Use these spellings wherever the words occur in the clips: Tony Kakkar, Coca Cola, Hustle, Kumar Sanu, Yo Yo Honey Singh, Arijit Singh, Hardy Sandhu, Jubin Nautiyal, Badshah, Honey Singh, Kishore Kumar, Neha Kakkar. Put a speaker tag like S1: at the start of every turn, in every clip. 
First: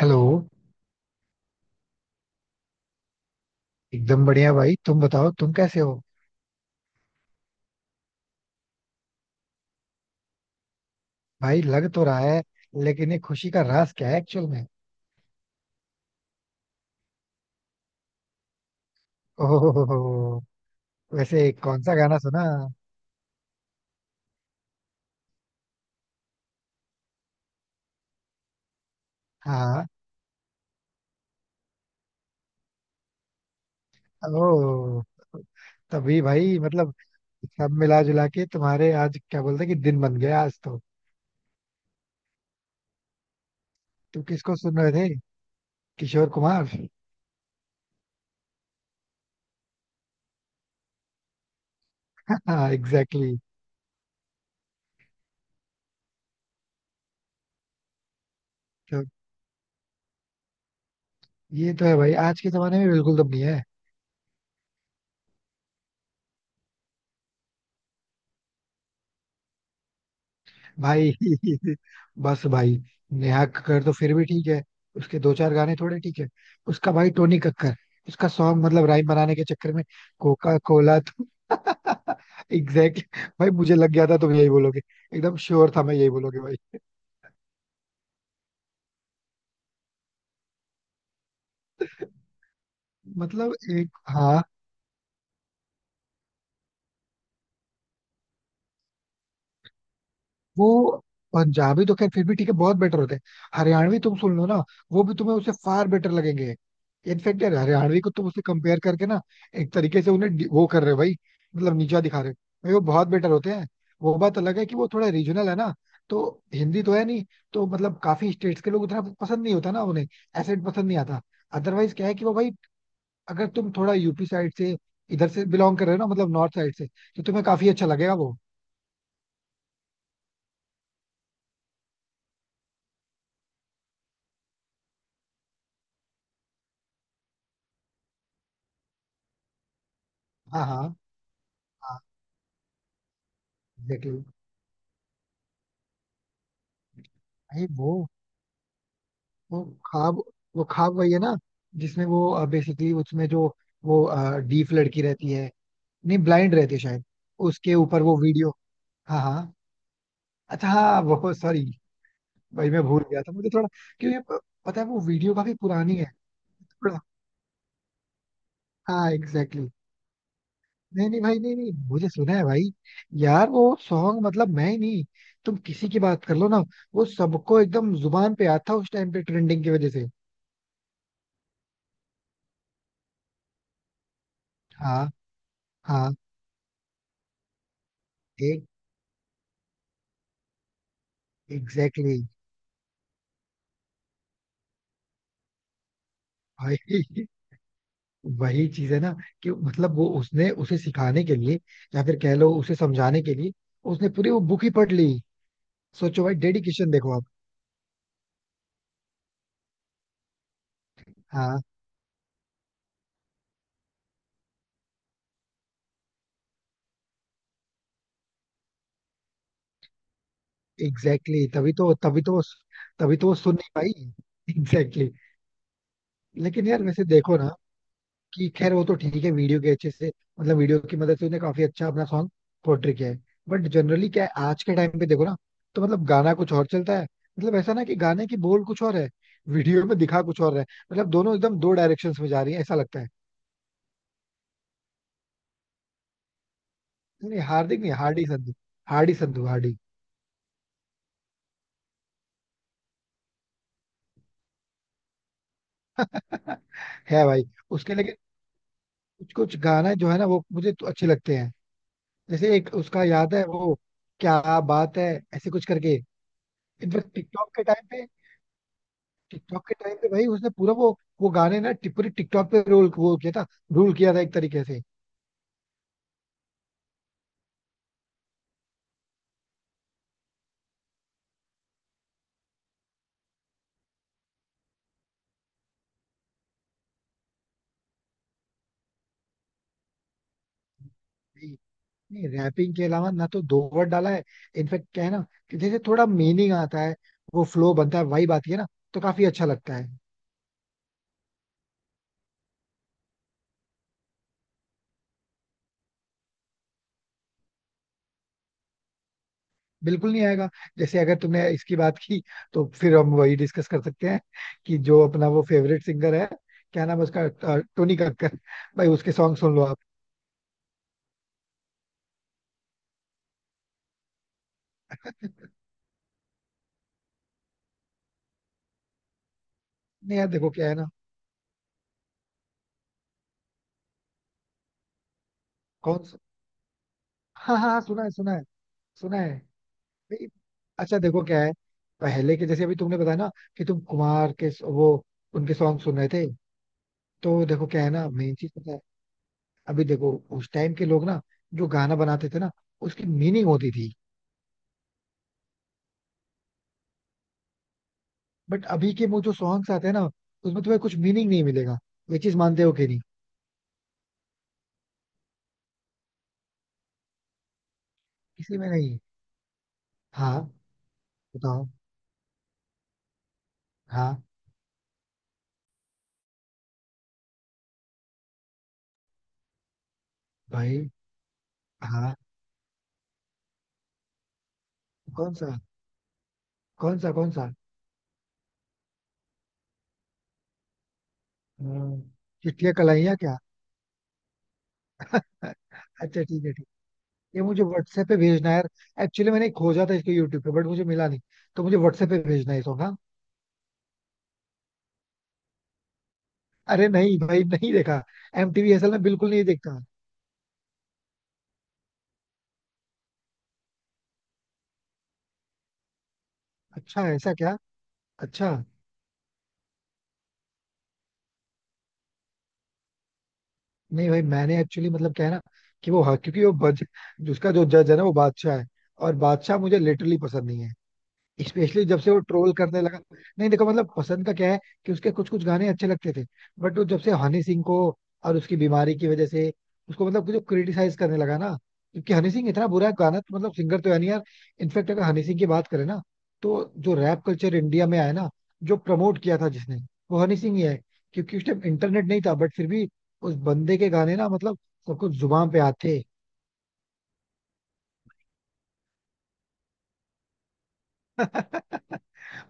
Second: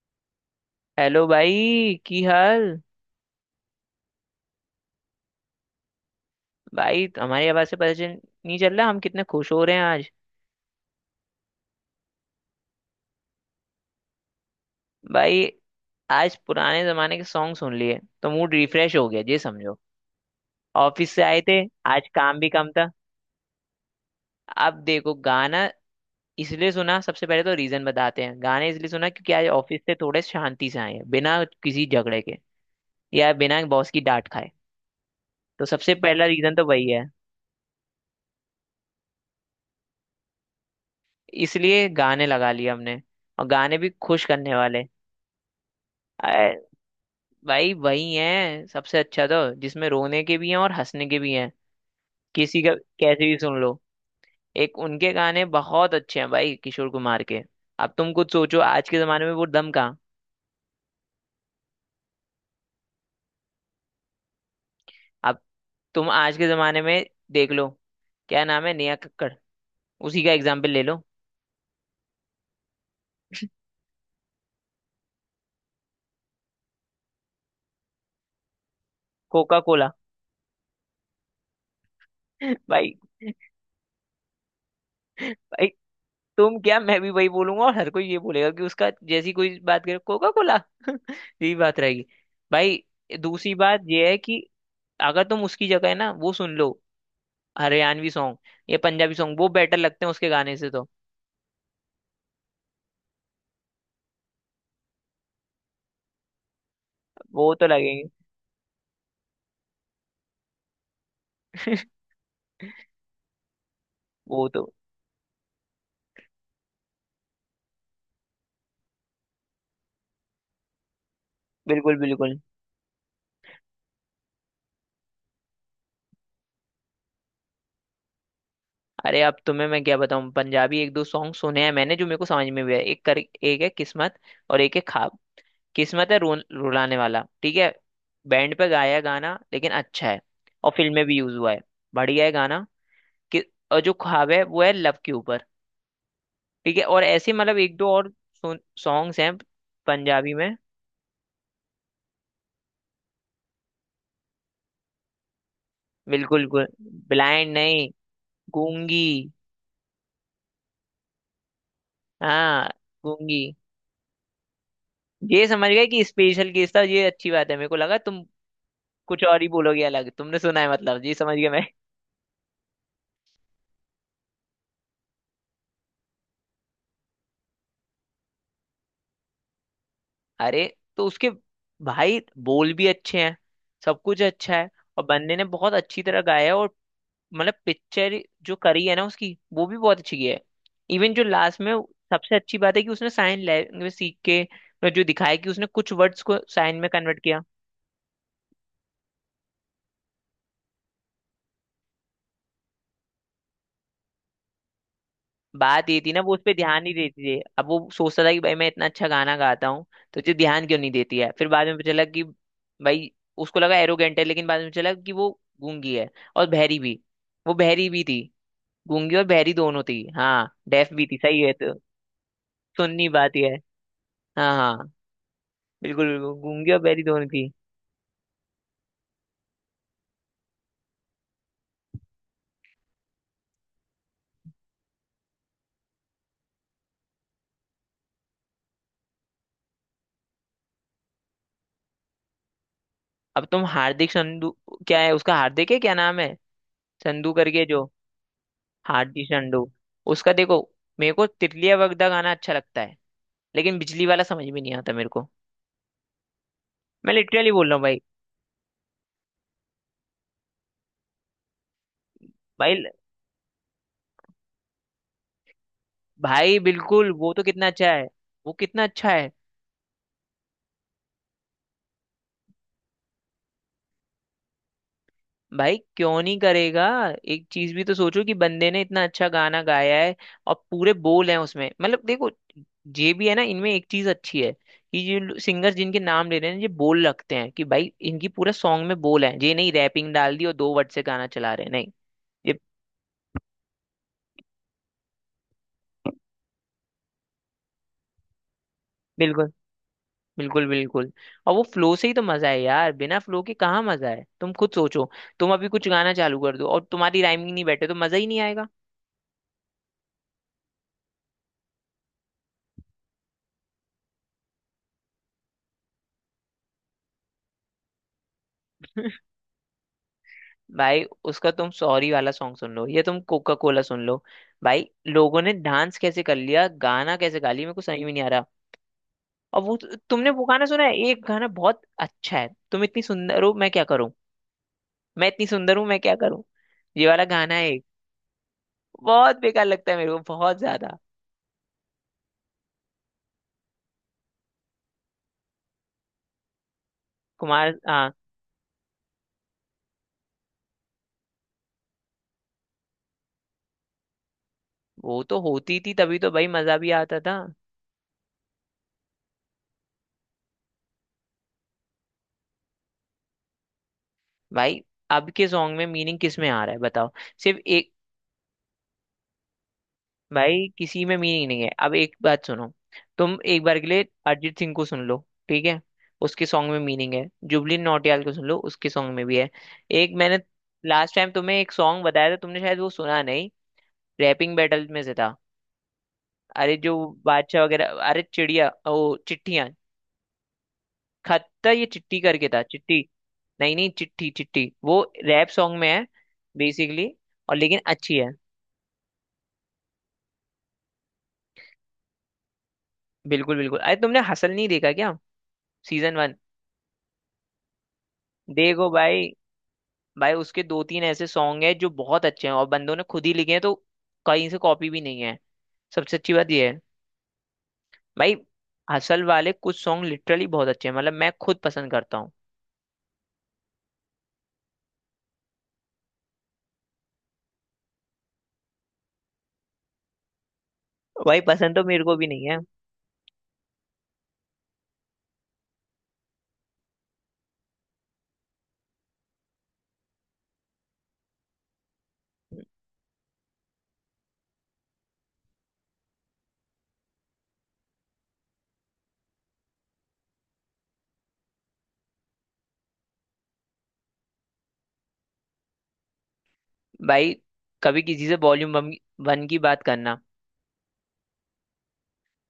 S1: Hello.
S2: Hello भाई। की हाल?
S1: एकदम बढ़िया भाई, तुम बताओ तुम कैसे हो?
S2: भाई हमारी आवाज से पता चल नहीं चल रहा हम कितने खुश हो रहे हैं आज।
S1: भाई लग तो रहा है, लेकिन ये खुशी का राज क्या है एक्चुअल में?
S2: भाई आज पुराने जमाने के सॉन्ग सुन लिए तो मूड रिफ्रेश हो गया ये समझो।
S1: ओहो,
S2: ऑफिस से आए
S1: वैसे
S2: थे,
S1: कौन सा
S2: आज
S1: गाना
S2: काम
S1: सुना?
S2: भी कम था। अब देखो गाना इसलिए सुना, सबसे पहले तो रीजन बताते हैं, गाने इसलिए सुना क्योंकि आज ऑफिस
S1: हाँ.
S2: से थोड़े शांति से आए हैं बिना किसी झगड़े के। या बिना बॉस की डांट खाए।
S1: ओ.
S2: तो सबसे
S1: तभी
S2: पहला रीजन
S1: भाई.
S2: तो वही है।
S1: सब मिला जुला के तुम्हारे आज क्या बोलते हैं कि दिन बन गया आज तो.
S2: इसलिए गाने लगा लिए हमने, और गाने भी
S1: तुम
S2: खुश करने
S1: किसको सुन
S2: वाले।
S1: रहे थे? किशोर कुमार
S2: भाई वही है सबसे अच्छा तो, जिसमें रोने के भी हैं और हंसने के भी हैं किसी
S1: हाँ
S2: का।
S1: एग्जैक्टली
S2: कैसे भी
S1: exactly.
S2: सुन लो, एक उनके गाने बहुत अच्छे हैं भाई किशोर कुमार के। अब तुम कुछ सोचो आज के
S1: तो
S2: जमाने में वो दम कहाँ।
S1: ये तो है भाई, आज के जमाने में बिल्कुल दम नहीं है
S2: अब तुम आज के जमाने में देख लो, क्या नाम है, नेहा कक्कड़, उसी का एग्जाम्पल ले लो।
S1: भाई. बस भाई, नेहा कक्कड़ तो फिर भी ठीक है. उसके दो चार गाने थोड़े ठीक है. उसका भाई टोनी कक्कर, उसका सॉन्ग राइम बनाने के
S2: कोका
S1: चक्कर में
S2: कोला
S1: कोका कोला तो
S2: भाई,
S1: एग्जैक्टली. भाई मुझे लग गया था तुम यही बोलोगे, एकदम
S2: भाई
S1: श्योर था मैं यही बोलोगे भाई.
S2: तुम क्या मैं भी वही बोलूंगा और हर कोई ये बोलेगा कि उसका जैसी कोई बात करे कोका कोला यही बात रहेगी। भाई दूसरी बात
S1: एक
S2: ये है कि
S1: हाँ.
S2: अगर तुम उसकी जगह है ना वो सुन लो हरियाणवी सॉन्ग या पंजाबी सॉन्ग, वो बेटर लगते हैं उसके गाने से तो।
S1: वो पंजाबी तो खैर फिर भी ठीक है, बहुत बेटर होते हैं. हरियाणवी तुम सुन लो ना, वो भी तुम्हें उससे फार बेटर लगेंगे. इनफैक्ट
S2: वो
S1: यार
S2: तो
S1: हरियाणवी
S2: लगेंगे।
S1: को तुम उससे कंपेयर करके ना, एक तरीके से उन्हें वो कर रहे हो भाई, नीचा दिखा रहे हो. भाई वो बहुत बेटर होते हैं. वो बात
S2: वो
S1: अलग है
S2: तो
S1: कि वो थोड़ा रीजनल है ना, तो हिंदी तो है नहीं. तो काफी स्टेट्स के लोग उतना पसंद नहीं होता ना उन्हें, एसेंट पसंद नहीं आता. अदरवाइज
S2: बिल्कुल
S1: क्या है कि वो
S2: बिल्कुल।
S1: भाई, अगर तुम थोड़ा यूपी साइड से, इधर से बिलोंग कर रहे हो ना, नॉर्थ साइड से, तो तुम्हें काफी अच्छा लगेगा वो.
S2: अरे अब तुम्हें मैं क्या बताऊं, पंजाबी एक दो सॉन्ग सुने हैं मैंने जो मेरे को समझ में भी है। एक कर एक है किस्मत और एक है ख्वाब। किस्मत है रो, रुलाने वाला, ठीक है, बैंड पे गाया है गाना लेकिन अच्छा है।
S1: हाँ
S2: और फिल्म
S1: हाँ.
S2: में भी यूज हुआ है।
S1: हाँ
S2: बढ़िया है गाना। कि और जो
S1: एग्जैक्टली.
S2: ख्वाब है वो है लव के ऊपर। ठीक है। और ऐसे मतलब
S1: भाई
S2: एक दो
S1: वो
S2: और सॉन्ग्स हैं
S1: वो ख्वाब
S2: पंजाबी में।
S1: वो ख्वाब वही है ना, जिसमें वो बेसिकली, उसमें जो, वो, डीफ लड़की रहती है, नहीं
S2: बिल्कुल,
S1: ब्लाइंड रहती है शायद,
S2: ब्लाइंड
S1: उसके
S2: नहीं,
S1: ऊपर वो वीडियो.
S2: गूंगी।
S1: हाँ हाँ, अच्छा हाँ वो सॉरी.
S2: हाँ
S1: भाई मैं भूल गया था,
S2: गूंगी।
S1: मुझे थोड़ा, क्योंकि पता है वो वीडियो
S2: ये
S1: काफी
S2: समझ गए
S1: पुरानी
S2: कि
S1: है,
S2: स्पेशल केस था
S1: थोड़ा.
S2: ये, अच्छी बात है, मेरे को लगा तुम
S1: हाँ
S2: कुछ और ही
S1: एग्जैक्टली exactly.
S2: बोलोगे अलग, तुमने सुना है मतलब,
S1: नहीं
S2: ये
S1: नहीं
S2: समझ
S1: भाई,
S2: गया
S1: नहीं
S2: मैं।
S1: नहीं, मुझे सुना है भाई. यार वो सॉन्ग मैं ही नहीं, तुम किसी की बात कर लो ना, वो सबको एकदम जुबान पे आता था उस टाइम पे ट्रेंडिंग की वजह से.
S2: अरे तो उसके भाई बोल भी अच्छे हैं, सब कुछ अच्छा है, और
S1: हाँ
S2: बंदे ने बहुत अच्छी
S1: हाँ.
S2: तरह गाया है। और मतलब पिक्चर जो
S1: एक.
S2: करी है ना उसकी, वो भी बहुत अच्छी की है। इवन जो लास्ट में
S1: एग्जैक्टली.
S2: सबसे अच्छी बात है कि उसने साइन लैंग्वेज सीख के जो दिखाया, कि उसने कुछ वर्ड्स को साइन
S1: भाई
S2: में कन्वर्ट किया।
S1: वही चीज है ना, कि वो उसने उसे सिखाने के लिए, या फिर कह लो उसे समझाने के लिए, उसने पूरी वो बुक ही पढ़ ली.
S2: बात ये थी ना
S1: सोचो
S2: वो
S1: भाई,
S2: उस पर ध्यान
S1: डेडिकेशन
S2: नहीं
S1: देखो
S2: देती
S1: आप.
S2: थी, अब वो सोचता था कि भाई मैं इतना अच्छा गाना गाता हूँ, तो मुझे ध्यान क्यों नहीं देती है। फिर
S1: हाँ
S2: बाद में पता चला कि भाई उसको लगा एरोगेंट है, लेकिन बाद में चला कि वो गूंगी है और बहरी भी। वो बहरी भी थी, गूंगी और बहरी दोनों थी। हाँ डेफ भी थी,
S1: एग्जैक्टली
S2: सही है
S1: exactly, तभी
S2: तो,
S1: तो तभी तो.
S2: सुननी
S1: तभी तो वो
S2: बात यह
S1: सुन
S2: है।
S1: नहीं पाई.
S2: हाँ हाँ।
S1: एग्जैक्टली
S2: बिल्कुल बिल्कुल,
S1: exactly. लेकिन
S2: गूंगी और
S1: यार
S2: बहरी
S1: वैसे
S2: दोनों
S1: देखो ना,
S2: थी।
S1: कि खैर वो तो ठीक है, वीडियो के अच्छे से, वीडियो की मदद से उन्हें काफी अच्छा अपना सॉन्ग पोर्ट्रे किया है. बट जनरली क्या है, आज के टाइम पे देखो ना, तो गाना कुछ और चलता है. ऐसा ना कि गाने की बोल कुछ और है, वीडियो में दिखा कुछ और है. दोनों एकदम दो डायरेक्शंस में जा रही है ऐसा लगता है.
S2: अब तुम हार्दिक संधू, क्या है उसका, हार्दिक है, क्या नाम है, संधू
S1: नहीं
S2: करके
S1: हार्दिक
S2: जो।
S1: नहीं, हार्डी संधू. हार्डी
S2: हार्दिक
S1: संधू,
S2: संधू,
S1: हार्डी.
S2: उसका देखो, मेरे को तितलिया वगदा गाना अच्छा लगता है, लेकिन बिजली वाला समझ में नहीं आता मेरे को। मैं
S1: है भाई.
S2: लिटरली बोल रहा हूँ
S1: उसके
S2: भाई।
S1: लेकिन कुछ कुछ गाना जो है ना वो मुझे तो अच्छे लगते हैं. जैसे एक
S2: भाई,
S1: उसका याद है वो, क्या बात है, ऐसे कुछ करके.
S2: भाई बिल्कुल
S1: इनफेक्ट
S2: वो तो
S1: टिकटॉक के
S2: कितना
S1: टाइम
S2: अच्छा
S1: पे,
S2: है, वो कितना अच्छा है।
S1: टिकटॉक के टाइम पे भाई उसने पूरा वो गाने ना पूरी टिकटॉक पे रोल वो किया था, रूल किया था एक तरीके से.
S2: भाई क्यों नहीं करेगा, एक चीज भी तो सोचो कि बंदे ने इतना अच्छा गाना गाया है और पूरे बोल हैं उसमें, मतलब देखो, ये भी है ना इनमें एक चीज अच्छी है कि ये सिंगर्स जिनके नाम ले रहे हैं ये बोल रखते हैं, कि भाई इनकी पूरा सॉन्ग में बोल है, ये नहीं रैपिंग डाल दी और दो वर्ड से गाना चला
S1: नहीं,
S2: रहे हैं, नहीं।
S1: नहीं
S2: ये
S1: रैपिंग के अलावा ना तो दो वर्ड डाला है. इनफेक्ट क्या है ना, कि जैसे थोड़ा मीनिंग आता है, वो फ्लो बनता है, वाइब आती है ना, तो काफी अच्छा
S2: बिल्कुल,
S1: लगता है.
S2: बिल्कुल बिल्कुल। और वो फ्लो से ही तो मजा है यार, बिना फ्लो के कहाँ मजा है, तुम खुद सोचो। तुम अभी कुछ गाना चालू कर दो और तुम्हारी राइमिंग नहीं बैठे तो मजा ही नहीं आएगा।
S1: बिल्कुल नहीं आएगा. जैसे अगर तुमने इसकी बात की, तो फिर हम वही डिस्कस कर सकते हैं, कि जो अपना वो फेवरेट सिंगर है, क्या नाम है उसका, टोनी कक्कर, भाई उसके सॉन्ग सुन लो आप.
S2: भाई उसका तुम सॉरी वाला सॉन्ग सुन लो या तुम कोका कोला सुन लो, भाई लोगों ने डांस कैसे कर लिया, गाना कैसे गा लिया, मेरे को समझ में नहीं आ रहा। और वो,
S1: नहीं यार,
S2: तुमने वो
S1: देखो
S2: गाना
S1: क्या है
S2: सुना
S1: ना.
S2: है, एक गाना बहुत अच्छा है, तुम इतनी सुंदर हो मैं क्या करूं, मैं इतनी सुंदर हूं मैं
S1: कौन
S2: क्या
S1: सा?
S2: करूं, ये वाला गाना
S1: हाँ
S2: है
S1: हाँ हाँ,
S2: एक।
S1: सुना है सुना है, सुना है.
S2: बहुत बेकार लगता है मेरे को
S1: नहीं,
S2: बहुत ज्यादा।
S1: अच्छा देखो क्या है, पहले के जैसे अभी तुमने बताया ना, कि तुम कुमार के वो, उनके सॉन्ग सुन रहे थे, तो देखो
S2: कुमार
S1: क्या है ना,
S2: हाँ।
S1: मेन चीज पता है, अभी देखो, उस टाइम के लोग ना, जो गाना बनाते थे ना, उसकी मीनिंग होती थी.
S2: वो तो होती थी, तभी तो भाई मजा भी आता था।
S1: बट अभी के वो जो सॉन्ग्स आते हैं ना, उसमें तुम्हें कुछ मीनिंग नहीं मिलेगा. ये चीज मानते हो कि नहीं?
S2: भाई अब के सॉन्ग में मीनिंग किस में आ रहा है बताओ, सिर्फ एक।
S1: किसी में नहीं. हाँ,
S2: भाई किसी में मीनिंग नहीं
S1: बताओ.
S2: है, अब एक बात सुनो, तुम एक बार के लिए
S1: हाँ.
S2: अरिजीत सिंह को सुन लो। ठीक है, उसके सॉन्ग में मीनिंग है, जुबली नौटियाल को सुन लो, उसके सॉन्ग में भी है। एक मैंने
S1: भाई
S2: लास्ट टाइम तुम्हें एक सॉन्ग
S1: हाँ.
S2: बताया था, तुमने शायद वो सुना नहीं, रैपिंग बैटल में से
S1: कौन
S2: था।
S1: सा
S2: अरे जो
S1: कौन सा कौन सा?
S2: बादशाह वगैरह, अरे चिड़िया ओ चिट्ठियां, खत्ता, ये
S1: हम्म,
S2: चिट्टी करके था,
S1: चिट्ठियां
S2: चिट्टी।
S1: कलाइयां क्या?
S2: नहीं नहीं, चिट्ठी चिट्ठी, वो रैप सॉन्ग में है।
S1: अच्छा ठीक है ठीक
S2: बेसिकली
S1: है। ये
S2: और,
S1: मुझे
S2: लेकिन
S1: व्हाट्सएप
S2: अच्छी
S1: पे
S2: है।
S1: भेजना है यार. एक्चुअली मैंने खोजा था इसको यूट्यूब पे बट मुझे मिला नहीं, तो मुझे व्हाट्सएप पे भेजना है ये सॉन्ग. हाँ.
S2: बिल्कुल बिल्कुल, अरे तुमने हसल नहीं देखा क्या, सीजन 1?
S1: अरे नहीं भाई, नहीं देखा. एमटीवी
S2: देखो
S1: असल में
S2: भाई,
S1: बिल्कुल नहीं देखता.
S2: भाई उसके दो तीन ऐसे सॉन्ग है जो बहुत अच्छे हैं और बंदों ने खुद ही लिखे हैं, तो कहीं से कॉपी भी नहीं है, सबसे अच्छी बात यह है।
S1: अच्छा ऐसा क्या?
S2: भाई
S1: अच्छा.
S2: हसल वाले कुछ सॉन्ग लिटरली बहुत अच्छे हैं, मतलब मैं खुद पसंद करता हूँ।
S1: नहीं भाई, मैंने एक्चुअली, क्या है ना, कि वो, हाँ क्योंकि वो बज उसका जो जज है ना, वो बादशाह है, और बादशाह मुझे लिटरली पसंद नहीं है.
S2: भाई पसंद तो
S1: स्पेशली जब
S2: मेरे
S1: से
S2: को
S1: वो
S2: भी नहीं
S1: ट्रोल
S2: है।
S1: करने लगा. नहीं देखो, पसंद का क्या है, कि उसके कुछ कुछ गाने अच्छे लगते थे. बट वो जब से हनी सिंह को, और उसकी बीमारी की वजह से, उसको जो क्रिटिसाइज करने लगा ना, क्योंकि हनी सिंह इतना बुरा गाना तो सिंगर तो है नहीं यार. इनफेक्ट अगर हनी सिंह की बात करें ना, तो जो रैप कल्चर इंडिया में आया ना, जो प्रमोट किया था जिसने, वो हनी सिंह ही है. क्योंकि उस टाइम इंटरनेट नहीं था बट फिर भी, उस बंदे के गाने ना सबको जुबान पे आते.
S2: भाई कभी किसी से वॉल्यूम 1 की बात करना।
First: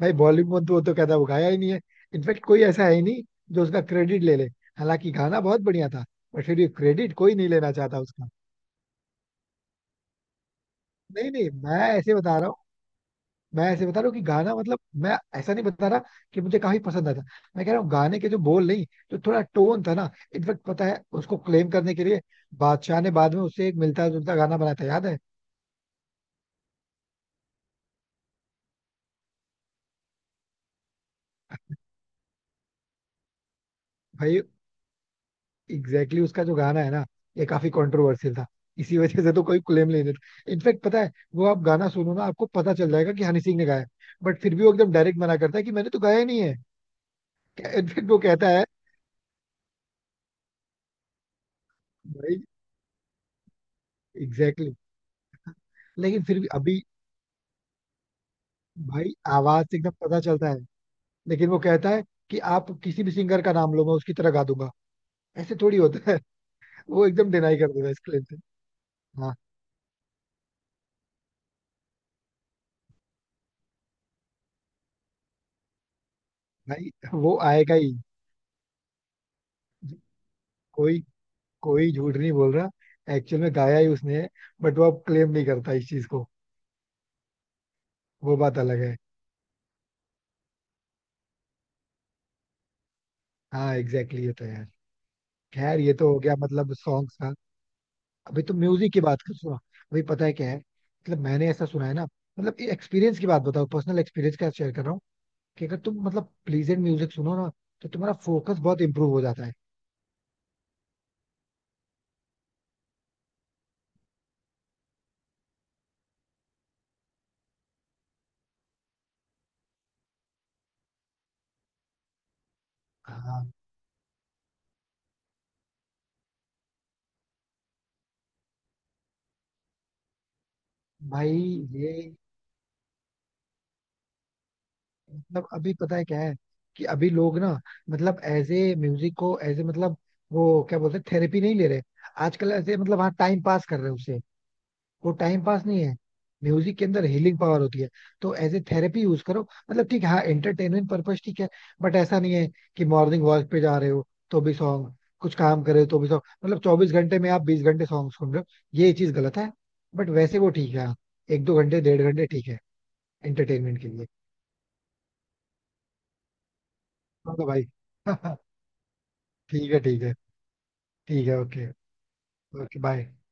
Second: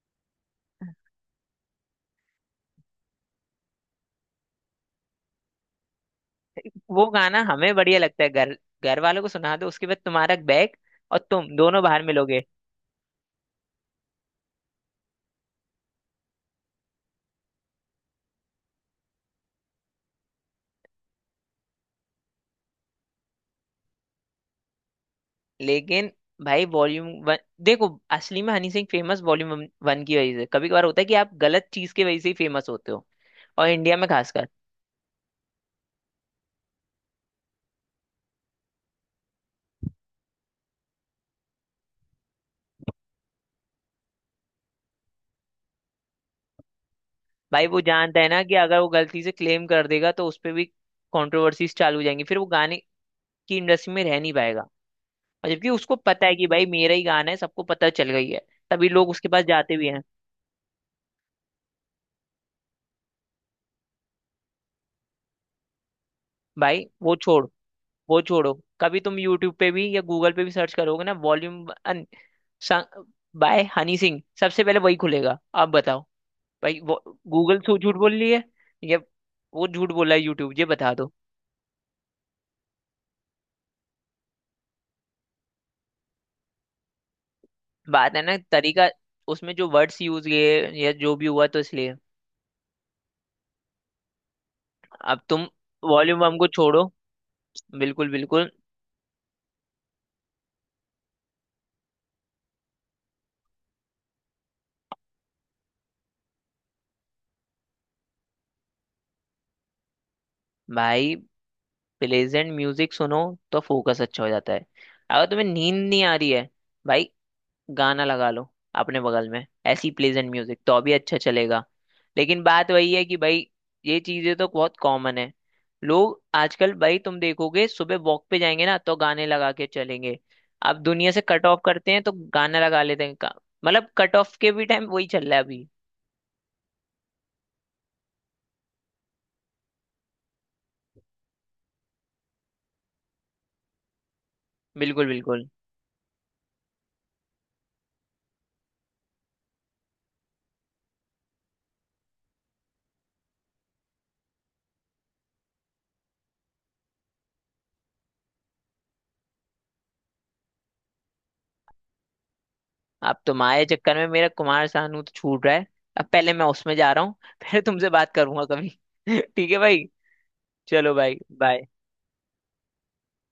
S1: भाई बॉलीवुड, वो तो कहता है वो गाया ही नहीं है. इनफेक्ट कोई ऐसा है ही नहीं जो उसका क्रेडिट ले ले. हालांकि गाना बहुत बढ़िया था, बट फिर भी
S2: वो
S1: क्रेडिट कोई
S2: गाना
S1: नहीं लेना
S2: हमें
S1: चाहता
S2: बढ़िया लगता
S1: उसका.
S2: है, घर, घर वालों को सुना दो उसके बाद तुम्हारा बैग, और
S1: नहीं नहीं,
S2: तुम
S1: मैं
S2: दोनों बाहर
S1: ऐसे बता
S2: मिलोगे।
S1: रहा हूँ, मैं ऐसे बता रहा हूँ कि गाना, मैं ऐसा नहीं बता रहा कि मुझे काफी पसंद आता. मैं कह रहा हूँ गाने के जो बोल नहीं, जो थोड़ा टोन था ना. इनफेक्ट पता है उसको क्लेम करने के लिए बादशाह ने बाद में उससे एक मिलता जुलता गाना बनाया था याद है.
S2: लेकिन भाई वॉल्यूम 1 देखो, असली में हनी सिंह फेमस वॉल्यूम 1 की वजह से, कभी कभार होता है कि आप गलत चीज की वजह से ही फेमस होते हो, और इंडिया में
S1: भाई
S2: खासकर।
S1: एग्जैक्टली exactly, उसका जो गाना है ना, ये काफी कंट्रोवर्शियल था. इसी वजह से तो कोई क्लेम नहीं देता. इनफैक्ट पता है वो आप गाना सुनो ना आपको पता चल जाएगा कि हनी सिंह ने गाया, बट फिर भी वो एकदम डायरेक्ट मना करता है कि मैंने तो गाया ही नहीं है.
S2: भाई वो
S1: इनफैक्ट वो
S2: जानता है ना
S1: कहता
S2: कि
S1: है,
S2: अगर वो गलती से क्लेम कर देगा तो उस पर भी कॉन्ट्रोवर्सीज चालू हो जाएंगी, फिर
S1: भाई
S2: वो गाने की इंडस्ट्री में रह नहीं पाएगा।
S1: Exactly exactly.
S2: और जबकि उसको
S1: लेकिन
S2: पता है
S1: फिर
S2: कि
S1: भी
S2: भाई
S1: अभी,
S2: मेरा ही गाना है, सबको पता चल गई है, तभी लोग
S1: भाई
S2: उसके पास
S1: आवाज
S2: जाते
S1: से
S2: भी
S1: एकदम
S2: हैं।
S1: पता चलता है. लेकिन वो कहता है कि आप किसी भी सिंगर का नाम लो मैं उसकी तरह गा दूंगा, ऐसे थोड़ी होता है.
S2: भाई
S1: वो
S2: वो
S1: एकदम
S2: छोड़,
S1: डिनाई कर देता है इस
S2: वो
S1: क्लेम से.
S2: छोड़ो। कभी तुम
S1: हाँ
S2: यूट्यूब पे भी या गूगल पे भी सर्च करोगे ना, वॉल्यूम बाय हनी सिंह, सबसे पहले वही खुलेगा, आप बताओ। भाई
S1: भाई,
S2: वो,
S1: वो
S2: गूगल
S1: आएगा
S2: सो
S1: ही.
S2: झूठ बोल रही है या वो झूठ बोल रहा है यूट्यूब, ये बता
S1: कोई
S2: दो।
S1: कोई झूठ नहीं बोल रहा, एक्चुअल में गाया ही उसने है. बट वो अब क्लेम नहीं करता इस चीज को,
S2: बात है ना
S1: वो बात अलग
S2: तरीका,
S1: है.
S2: उसमें जो वर्ड्स यूज किए या जो भी हुआ, तो इसलिए।
S1: हाँ एग्जैक्टली exactly, ये तो है यार.
S2: अब तुम
S1: खैर, ये तो हो
S2: वॉल्यूम
S1: गया
S2: हमको छोड़ो।
S1: सॉन्ग्स का.
S2: बिल्कुल
S1: अभी
S2: बिल्कुल।
S1: तो म्यूजिक की बात कर सुना. अभी पता है क्या है, मैंने ऐसा सुना है ना, ये एक्सपीरियंस की बात बताओ, पर्सनल एक्सपीरियंस का शेयर कर रहा हूँ, कि अगर तुम प्लीजेंट म्यूजिक सुनो ना, तो तुम्हारा फोकस बहुत इंप्रूव हो जाता है.
S2: भाई प्लेजेंट म्यूजिक सुनो तो फोकस अच्छा हो जाता है। अगर तुम्हें नींद नहीं आ रही है भाई, गाना लगा लो अपने बगल में, ऐसी प्लेजेंट म्यूजिक तो अभी अच्छा चलेगा। लेकिन बात वही है कि भाई
S1: हाँ.
S2: ये चीजें तो बहुत कॉमन है। लोग आजकल, भाई तुम देखोगे, सुबह वॉक पे जाएंगे ना तो गाने लगा के चलेंगे। अब दुनिया से
S1: भाई
S2: कट ऑफ
S1: ये,
S2: करते हैं तो गाना लगा लेते हैं मतलब कट ऑफ के भी टाइम वही चल रहा है अभी।
S1: अभी पता है क्या है, कि अभी लोग ना, एज ए म्यूजिक को एज ए वो क्या बोलते हैं, थेरेपी नहीं ले रहे. आजकल ऐसे हाँ टाइम पास कर रहे हैं उसे.
S2: बिल्कुल
S1: वो टाइम
S2: बिल्कुल।
S1: पास नहीं है, म्यूजिक के अंदर हीलिंग पावर होती है. तो एज ए थेरेपी यूज करो. ठीक है हाँ, एंटरटेनमेंट पर्पज ठीक है. बट ऐसा नहीं है कि मॉर्निंग वॉक पे जा रहे हो तो भी सॉन्ग, कुछ काम कर रहे हो तो भी सॉन्ग, 24 घंटे में आप 20 घंटे सॉन्ग सुन रहे हो, ये चीज गलत है. बट वैसे वो ठीक है हाँ, एक दो घंटे, 1.5 घंटे ठीक है,
S2: अब तुम्हारे
S1: एंटरटेनमेंट के
S2: चक्कर में
S1: लिए.
S2: मेरा कुमार सानू तो छूट रहा है, अब पहले मैं उसमें जा रहा हूँ।
S1: हाँ तो
S2: फिर
S1: भाई
S2: तुमसे बात करूंगा कभी। ठीक है
S1: ठीक है
S2: भाई,
S1: ठीक है.
S2: चलो भाई,
S1: ठीक है
S2: बाय।
S1: ओके. Okay bye.